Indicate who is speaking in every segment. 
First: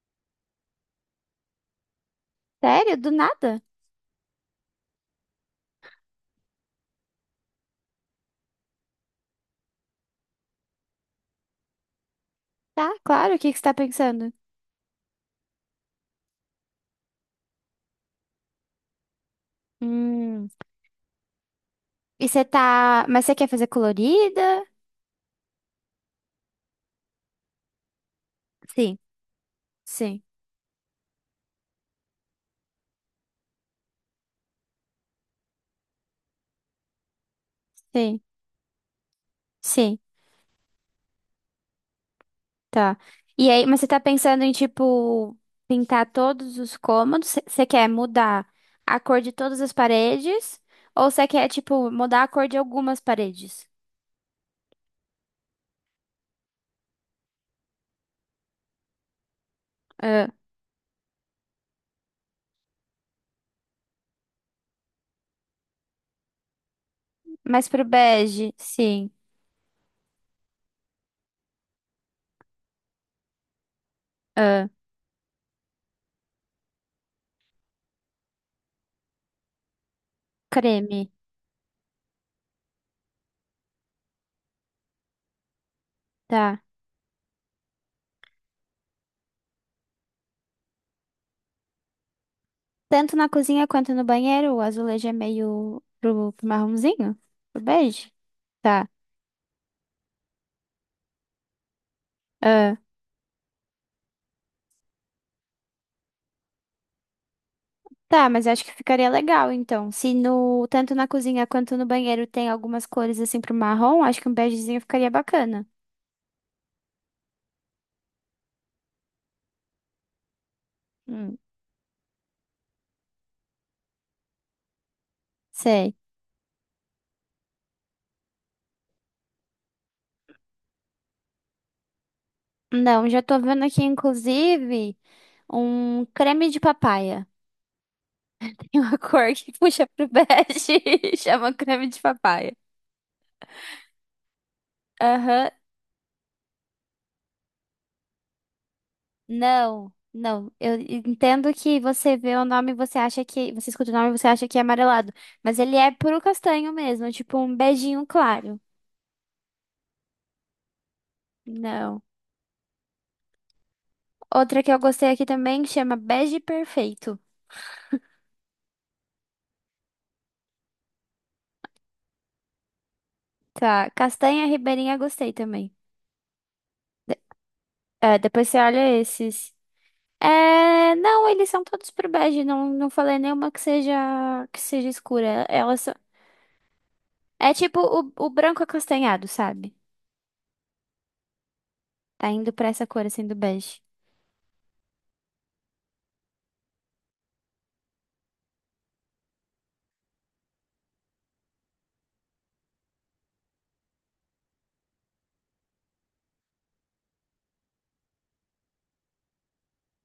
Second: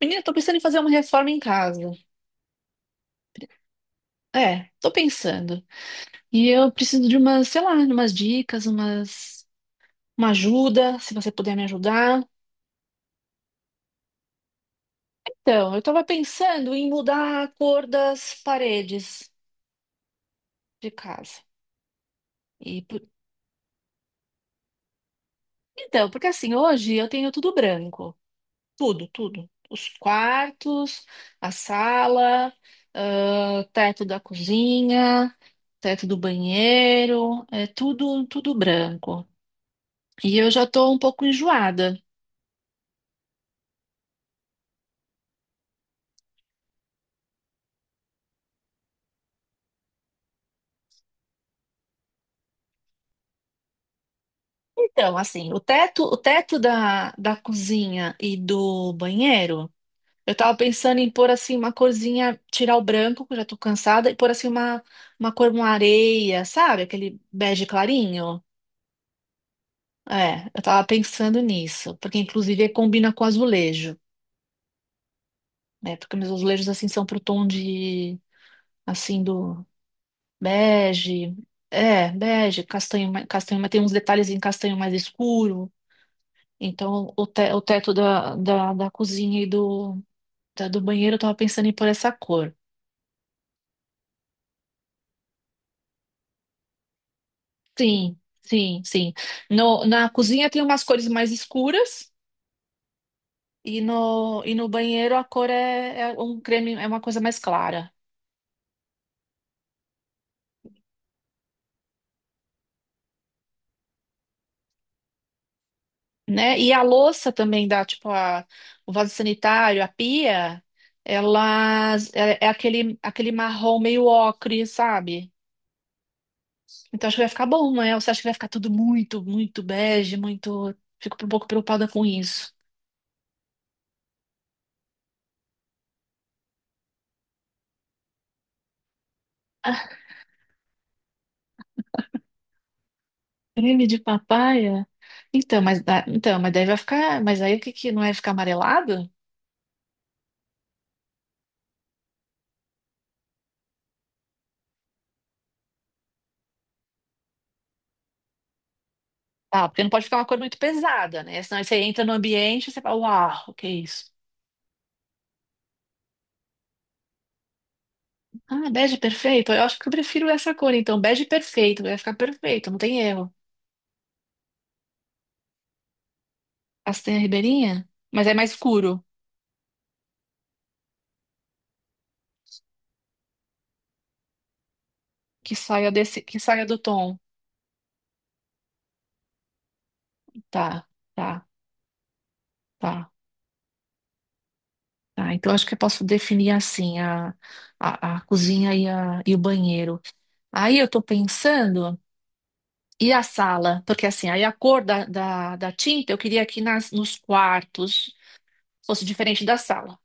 Speaker 1: Menina, tô pensando em fazer uma reforma em casa.
Speaker 2: Sério? Do nada?
Speaker 1: É, tô pensando. E eu preciso de umas, sei lá, umas dicas, uma ajuda, se você puder me ajudar.
Speaker 2: Tá, claro. O que que você tá pensando?
Speaker 1: Então, eu tava pensando em mudar a cor das paredes
Speaker 2: Hum.
Speaker 1: de casa.
Speaker 2: E você
Speaker 1: E por-
Speaker 2: tá. Mas você quer fazer colorida?
Speaker 1: Então, porque assim, hoje eu tenho tudo branco.
Speaker 2: Sim,
Speaker 1: Tudo, tudo. Os
Speaker 2: sim,
Speaker 1: quartos, a sala, ah, teto da cozinha, teto do banheiro, é
Speaker 2: sim,
Speaker 1: tudo, tudo branco.
Speaker 2: sim.
Speaker 1: E eu já estou um pouco enjoada.
Speaker 2: Tá. E aí, mas você tá pensando em, tipo, pintar todos os cômodos? Você quer mudar a cor de todas as paredes? Ou você quer, tipo, mudar a cor de algumas paredes?
Speaker 1: Então, assim, o teto da cozinha e do banheiro,
Speaker 2: Ah,
Speaker 1: eu tava pensando em pôr assim uma corzinha, tirar o branco, que eu já tô cansada, e pôr assim uma cor, uma areia, sabe? Aquele bege
Speaker 2: mais pro
Speaker 1: clarinho.
Speaker 2: bege? Sim.
Speaker 1: É, eu tava pensando nisso, porque inclusive combina com azulejo,
Speaker 2: Ah,
Speaker 1: né? Porque meus azulejos assim são pro tom de assim do
Speaker 2: creme.
Speaker 1: bege. É, bege, castanho, castanho, mas tem uns detalhes em castanho mais escuro.
Speaker 2: Tá.
Speaker 1: Então, o teto da cozinha e do banheiro eu tava pensando em pôr essa cor.
Speaker 2: Tanto na cozinha quanto no banheiro, o azulejo é meio pro, pro marronzinho? Pro bege?
Speaker 1: Sim, sim,
Speaker 2: Tá.
Speaker 1: sim. No, Na cozinha tem umas cores mais escuras
Speaker 2: Ah,
Speaker 1: e no banheiro a cor é um creme, é uma coisa mais clara,
Speaker 2: tá, mas acho que ficaria legal, então. Se no, tanto na cozinha quanto no banheiro tem algumas cores assim pro marrom, acho que um begezinho ficaria bacana.
Speaker 1: né? E a louça também dá, tipo, o vaso sanitário, a pia,
Speaker 2: Hum,
Speaker 1: ela é aquele marrom meio ocre, sabe?
Speaker 2: sei.
Speaker 1: Então acho que vai ficar bom, né? Você acha que vai ficar tudo muito, muito bege, muito. Fico um pouco preocupada com isso.
Speaker 2: Não, já tô vendo aqui, inclusive, um creme de papaya. Tem uma cor que puxa pro bege e chama creme de papaya.
Speaker 1: Creme de papaya?
Speaker 2: Aham.
Speaker 1: Então, mas daí vai ficar. Mas aí o que que não é ficar amarelado?
Speaker 2: Não, não. Eu entendo que você vê o nome, e você acha que. Você escuta o nome, e você acha que é amarelado. Mas ele é puro castanho mesmo, tipo um beijinho claro.
Speaker 1: Ah, porque não pode ficar uma cor muito pesada, né? Senão você
Speaker 2: Não.
Speaker 1: entra no ambiente e você fala, uau, o que é isso?
Speaker 2: Outra que eu gostei aqui também chama Bege Perfeito.
Speaker 1: Ah, bege perfeito? Eu acho que eu prefiro essa cor, então. Bege perfeito, vai ficar perfeito, não tem erro.
Speaker 2: Tá. Castanha Ribeirinha gostei também. De-
Speaker 1: Castanha ribeirinha?
Speaker 2: é,
Speaker 1: Mas é
Speaker 2: depois
Speaker 1: mais
Speaker 2: você olha
Speaker 1: escuro,
Speaker 2: esses. É, não, eles são todos pro bege. Não, não falei nenhuma que seja escura.
Speaker 1: que
Speaker 2: Elas
Speaker 1: saia
Speaker 2: são-
Speaker 1: desse, que saia do tom.
Speaker 2: é tipo o branco acastanhado, sabe?
Speaker 1: Tá, tá,
Speaker 2: Tá indo pra essa cor
Speaker 1: tá,
Speaker 2: assim do bege.
Speaker 1: tá. Então acho que eu posso definir assim a, a cozinha e, e o banheiro. Aí eu tô pensando. E a sala, porque assim, aí a cor da tinta eu queria que nos quartos fosse diferente da sala.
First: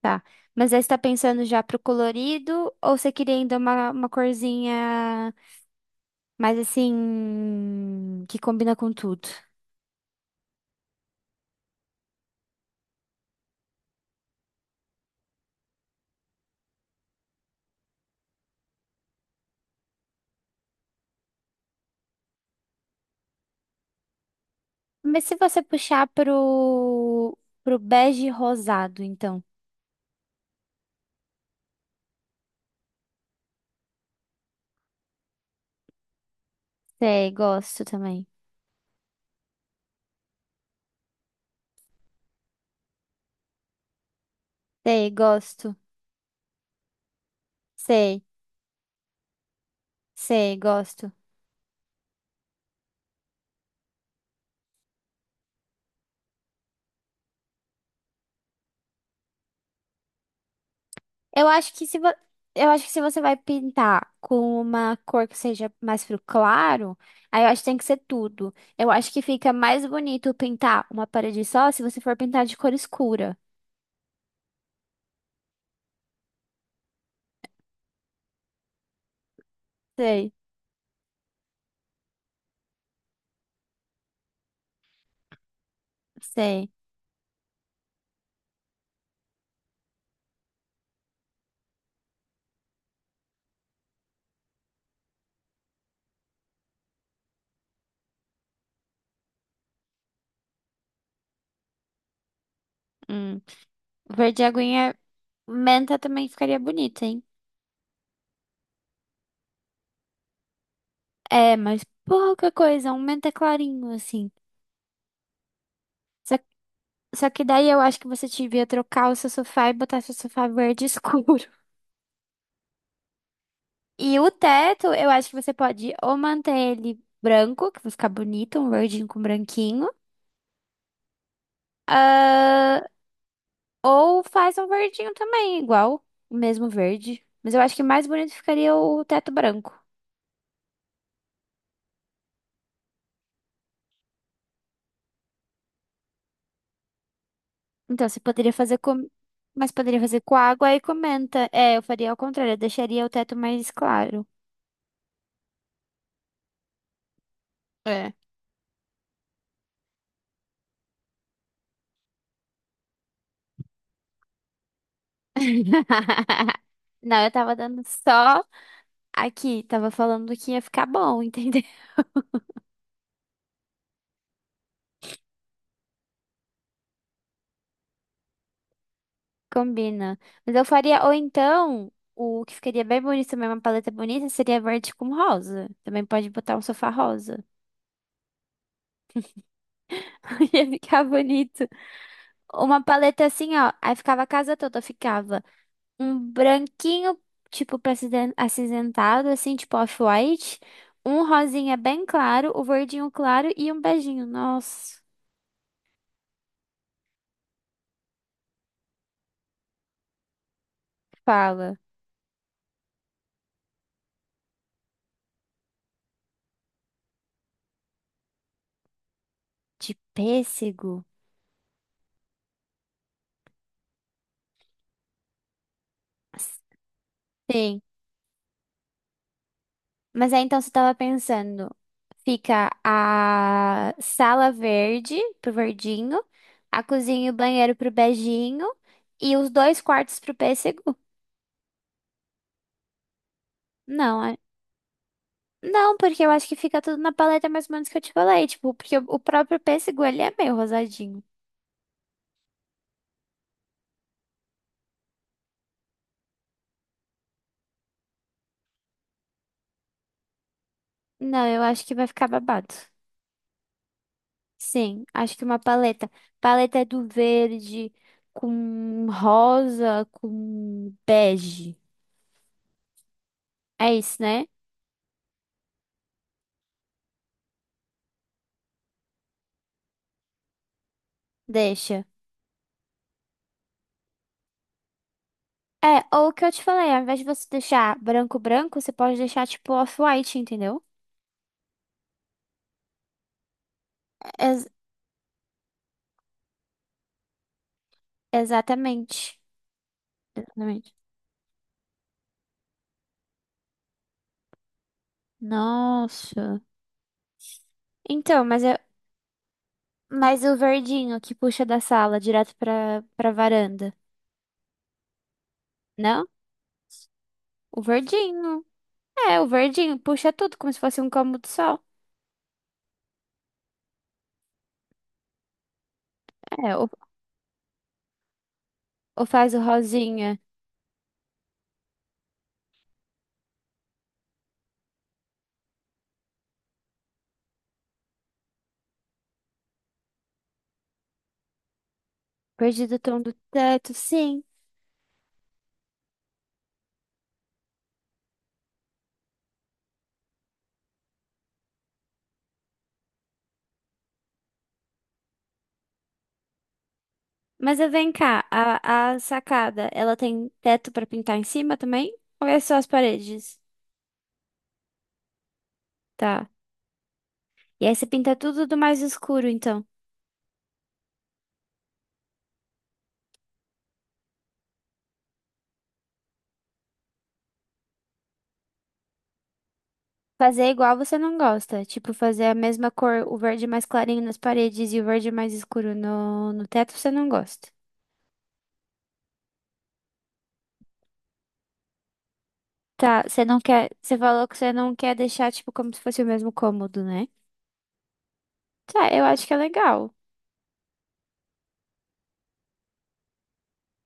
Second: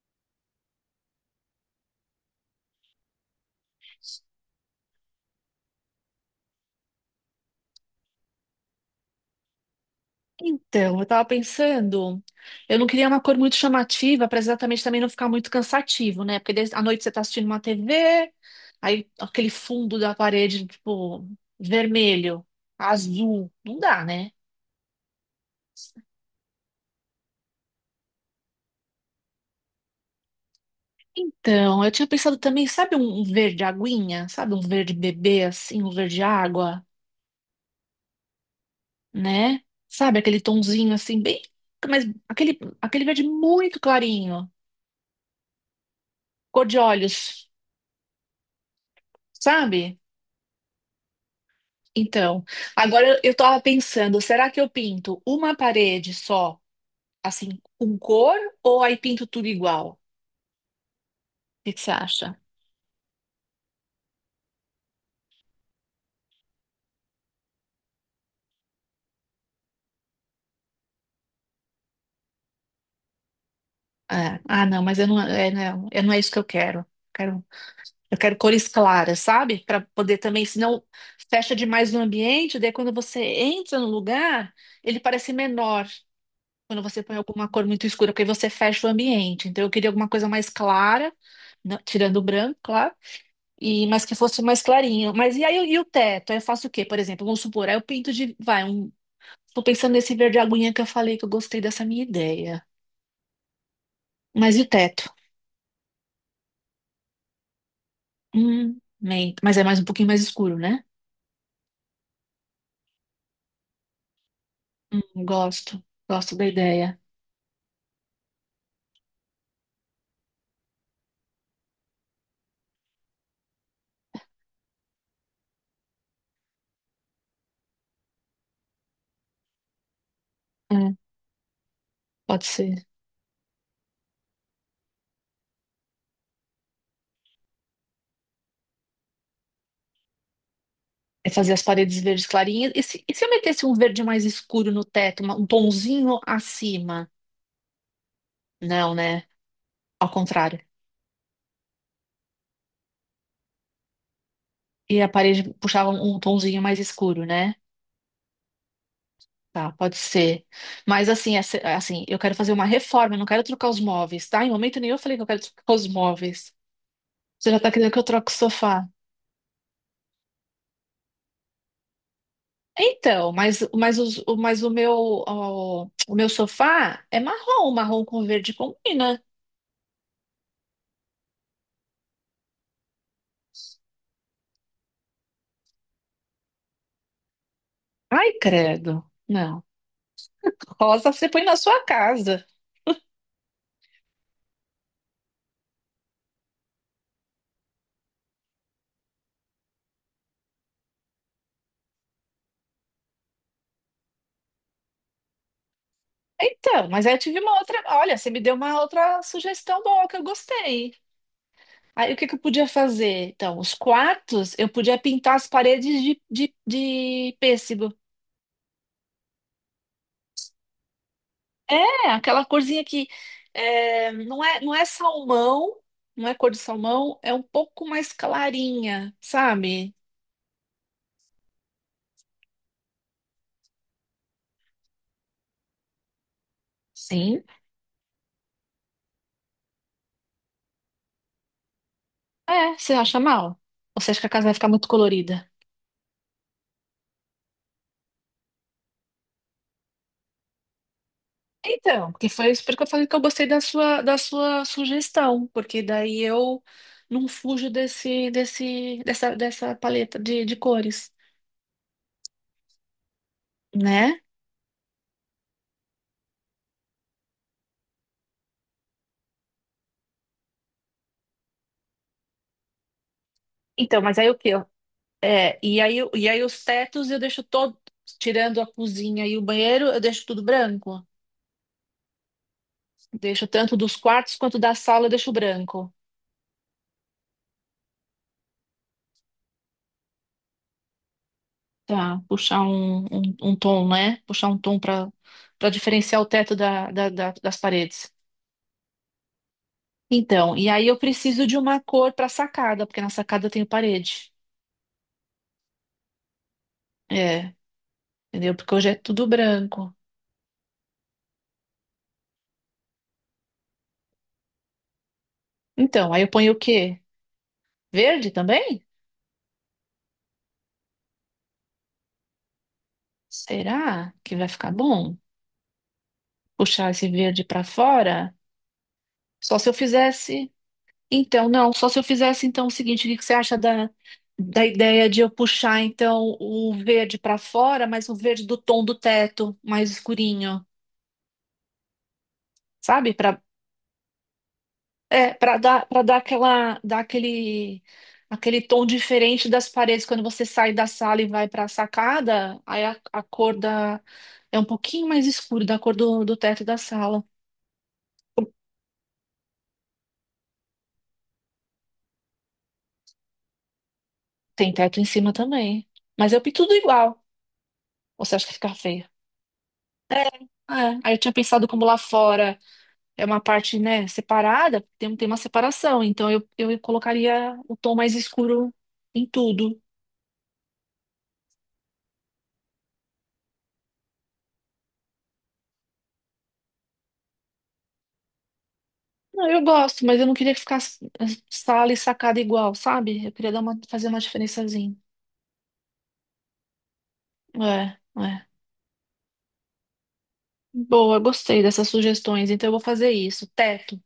Speaker 2: Tá. Mas aí você tá pensando já pro colorido ou você queria ainda uma corzinha mais assim que combina com tudo?
Speaker 1: Então, eu tava pensando, eu não queria uma cor muito chamativa para exatamente também não ficar muito cansativo, né? Porque à noite você tá assistindo uma TV, aí aquele fundo da parede, tipo, vermelho, azul, não dá, né?
Speaker 2: Mas se você puxar pro, pro bege rosado, então.
Speaker 1: Então, eu tinha pensado também, sabe um verde aguinha? Sabe um verde bebê, assim, um verde água?
Speaker 2: Sei, gosto também.
Speaker 1: Né? Sabe aquele tonzinho assim, bem. Mas aquele, aquele verde muito clarinho,
Speaker 2: Sei, gosto.
Speaker 1: cor de olhos,
Speaker 2: Sei,
Speaker 1: sabe?
Speaker 2: sei, gosto.
Speaker 1: Então, agora eu tava pensando, será que eu pinto uma parede só, assim, com cor, ou aí pinto tudo igual? O
Speaker 2: Eu acho
Speaker 1: que que
Speaker 2: que
Speaker 1: você
Speaker 2: se vo-
Speaker 1: acha?
Speaker 2: eu acho que se você vai pintar com uma cor que seja mais pro claro, aí eu acho que tem que ser tudo. Eu acho que fica mais bonito pintar uma parede só se você for pintar de cor escura.
Speaker 1: É, ah, não, mas eu não, é, não, não é isso que eu quero. Quero, eu quero cores claras, sabe? Para poder
Speaker 2: Sei,
Speaker 1: também, senão fecha demais no ambiente, daí quando você entra no lugar, ele parece menor.
Speaker 2: sei.
Speaker 1: Quando você põe alguma cor muito escura, porque você fecha o ambiente. Então eu queria alguma coisa mais clara, não- tirando o branco, claro, e mas que fosse mais clarinho. Mas e aí e o teto? Aí eu faço o quê? Por exemplo, vamos supor, aí eu pinto de, vai, um, tô pensando nesse verde aguinha que eu falei que eu gostei dessa minha ideia.
Speaker 2: Hum. Verde
Speaker 1: Mas e o
Speaker 2: aguinha,
Speaker 1: teto?
Speaker 2: menta também ficaria bonito, hein?
Speaker 1: Bem, mas é mais um pouquinho mais escuro, né?
Speaker 2: É, mas pouca coisa, um menta clarinho assim.
Speaker 1: Gosto, gosto
Speaker 2: Só,
Speaker 1: da ideia.
Speaker 2: só que daí eu acho que você devia trocar o seu sofá e botar seu sofá verde escuro. E o teto, eu acho que você pode ou manter ele branco, que vai ficar bonito, um verdinho com branquinho.
Speaker 1: Hum, pode
Speaker 2: Ah,
Speaker 1: ser.
Speaker 2: ou faz um verdinho também, igual, o mesmo verde. Mas eu acho que mais bonito ficaria o teto branco.
Speaker 1: É fazer as paredes verdes clarinhas. E se eu metesse um verde mais escuro no teto, um tonzinho acima?
Speaker 2: Então, você poderia fazer
Speaker 1: Não,
Speaker 2: com...
Speaker 1: né?
Speaker 2: Mas poderia
Speaker 1: Ao
Speaker 2: fazer com
Speaker 1: contrário.
Speaker 2: água e comenta. É, eu faria ao contrário, eu deixaria o teto mais claro.
Speaker 1: E a parede puxava um tonzinho mais escuro, né?
Speaker 2: É.
Speaker 1: Tá, pode ser. Mas assim, assim, eu quero fazer uma reforma, eu não quero trocar os móveis, tá? Em momento nenhum eu falei que eu quero trocar os móveis.
Speaker 2: Não, eu
Speaker 1: Você
Speaker 2: tava
Speaker 1: já tá
Speaker 2: dando
Speaker 1: querendo que eu troque o
Speaker 2: só
Speaker 1: sofá?
Speaker 2: aqui, tava falando que ia ficar bom, entendeu?
Speaker 1: Então, mas, mas o meu, ó, meu sofá é marrom, marrom com verde combina.
Speaker 2: Combina. Mas eu faria, ou então, o que ficaria bem bonito também, uma paleta bonita, seria verde com rosa. Também pode botar um sofá rosa.
Speaker 1: Ai, credo. Não.
Speaker 2: Ia ficar
Speaker 1: Rosa você põe na
Speaker 2: bonito.
Speaker 1: sua casa.
Speaker 2: Uma paleta assim, ó. Aí ficava a casa toda, ficava um branquinho, tipo, pra aciden- acinzentado, assim, tipo off-white. Um rosinha bem claro, o verdinho claro e um beijinho. Nossa,
Speaker 1: Então, mas aí eu tive uma outra. Olha, você me deu uma outra sugestão boa que eu gostei.
Speaker 2: fala.
Speaker 1: Aí o que que eu podia fazer? Então, os quartos eu podia pintar as paredes de pêssego.
Speaker 2: De pêssego?
Speaker 1: É, aquela corzinha que não é, não é salmão, não é cor de salmão, é um
Speaker 2: Sim.
Speaker 1: pouco mais clarinha, sabe?
Speaker 2: Mas aí então você tava pensando, fica a sala verde pro verdinho, a cozinha e o
Speaker 1: Sim.
Speaker 2: banheiro pro beijinho e os dois quartos pro pêssego?
Speaker 1: É, você acha mal? Ou você acha
Speaker 2: Não,
Speaker 1: que a
Speaker 2: é-
Speaker 1: casa vai ficar muito colorida?
Speaker 2: não, porque eu acho que fica tudo na paleta mais ou menos que eu te falei, tipo, porque o próprio pêssego ele é meio rosadinho.
Speaker 1: Então, porque foi isso porque eu falei que eu gostei da sua sugestão, porque daí eu não fujo dessa paleta de cores,
Speaker 2: Não, eu acho que vai ficar babado.
Speaker 1: né?
Speaker 2: Sim, acho que uma paleta. Paleta é do verde com rosa, com bege. É
Speaker 1: Então,
Speaker 2: isso,
Speaker 1: mas aí o
Speaker 2: né?
Speaker 1: quê? É, e aí, e aí os tetos eu deixo todo, tirando a cozinha e o banheiro, eu deixo tudo branco.
Speaker 2: Deixa.
Speaker 1: Deixo tanto dos quartos quanto da sala, eu deixo branco.
Speaker 2: É, ou o que eu te falei, ao invés de você deixar branco branco, você pode deixar tipo off-white, entendeu?
Speaker 1: Tá, puxar um tom, né? Puxar um
Speaker 2: Ex-
Speaker 1: tom para diferenciar o teto das paredes.
Speaker 2: exatamente.
Speaker 1: Então, e aí
Speaker 2: Exatamente.
Speaker 1: eu preciso de uma cor para sacada, porque na sacada eu tenho parede.
Speaker 2: Nossa.
Speaker 1: É,
Speaker 2: Então,
Speaker 1: entendeu?
Speaker 2: mas
Speaker 1: Porque
Speaker 2: eu,
Speaker 1: hoje é tudo branco.
Speaker 2: mas o verdinho que puxa da sala direto pra, pra varanda.
Speaker 1: Então, aí
Speaker 2: Não?
Speaker 1: eu ponho o quê?
Speaker 2: O
Speaker 1: Verde
Speaker 2: verdinho.
Speaker 1: também?
Speaker 2: É, o verdinho puxa tudo como se fosse um cômodo só.
Speaker 1: Será que vai ficar bom?
Speaker 2: É,
Speaker 1: Puxar esse verde para fora?
Speaker 2: ou faz
Speaker 1: Só
Speaker 2: o
Speaker 1: se eu
Speaker 2: rosinha.
Speaker 1: fizesse. Então, não, só se eu fizesse então o seguinte, o que que você acha da ideia de eu puxar então o verde para fora, mas o verde do tom do teto, mais escurinho,
Speaker 2: Perdido o
Speaker 1: sabe?
Speaker 2: tom do
Speaker 1: Para
Speaker 2: teto, sim.
Speaker 1: para dar, para dar aquela, dar aquele tom diferente das paredes quando você sai da sala e vai para a sacada, aí a cor da é um pouquinho mais escuro da cor do teto da sala.
Speaker 2: Mas eu vem cá, a sacada, ela tem teto pra pintar em cima também? Ou é só as paredes?
Speaker 1: Tem teto em cima também, mas eu
Speaker 2: Tá.
Speaker 1: pinto tudo igual.
Speaker 2: E aí você
Speaker 1: Ou você
Speaker 2: pinta
Speaker 1: acha que
Speaker 2: tudo
Speaker 1: fica
Speaker 2: do mais
Speaker 1: feio?
Speaker 2: escuro, então.
Speaker 1: É, é. Aí eu tinha pensado como lá fora é uma parte, né, separada, tem uma separação, então eu colocaria o tom mais escuro em tudo.
Speaker 2: Fazer é igual você não gosta. Tipo, fazer a mesma cor, o verde mais clarinho nas paredes e o verde mais escuro no, no teto, você não gosta.
Speaker 1: Não, eu gosto, mas eu não queria que ficasse sala e sacada igual,
Speaker 2: Tá,
Speaker 1: sabe? Eu
Speaker 2: você
Speaker 1: queria
Speaker 2: não quer.
Speaker 1: fazer
Speaker 2: Você
Speaker 1: uma
Speaker 2: falou que você não
Speaker 1: diferençazinha.
Speaker 2: quer deixar, tipo, como se fosse o mesmo cômodo, né?
Speaker 1: É, é.
Speaker 2: Tá, eu acho que é legal.
Speaker 1: Boa, gostei dessas sugestões, então eu vou fazer isso. Teto,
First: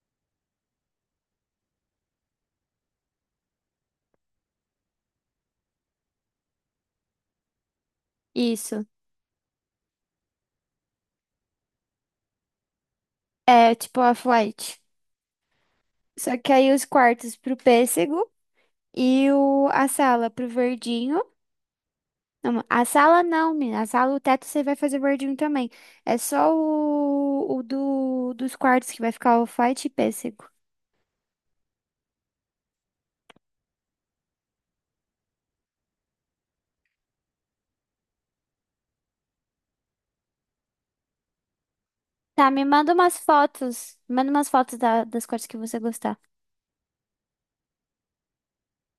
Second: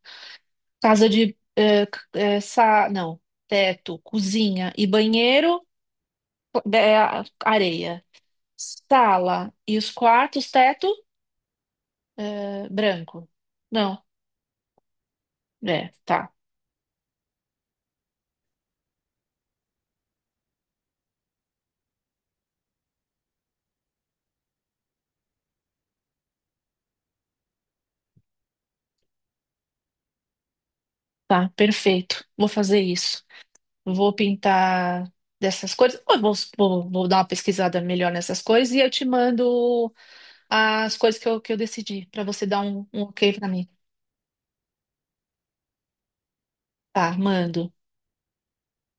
Speaker 1: casa de, é, c- é, sa, não, teto, cozinha e banheiro, é, areia.
Speaker 2: Isso.
Speaker 1: Sala e os quartos, teto. Ah, branco.
Speaker 2: É tipo
Speaker 1: Não,
Speaker 2: a flight.
Speaker 1: é, tá,
Speaker 2: Só que aí os quartos pro pêssego e o, a sala pro verdinho. Não, a sala não, menina. A sala, o teto você vai fazer verdinho também. É só o do, dos quartos que vai ficar o white e pêssego.
Speaker 1: tá, perfeito. Vou fazer isso. Vou pintar dessas cores. Eu vou dar uma pesquisada melhor nessas cores e eu te mando as cores que eu decidi, para você
Speaker 2: Tá,
Speaker 1: dar
Speaker 2: me
Speaker 1: um,
Speaker 2: manda
Speaker 1: um
Speaker 2: umas
Speaker 1: ok para mim.
Speaker 2: fotos. Manda umas fotos da- das cores que você gostar.
Speaker 1: Tá, mando.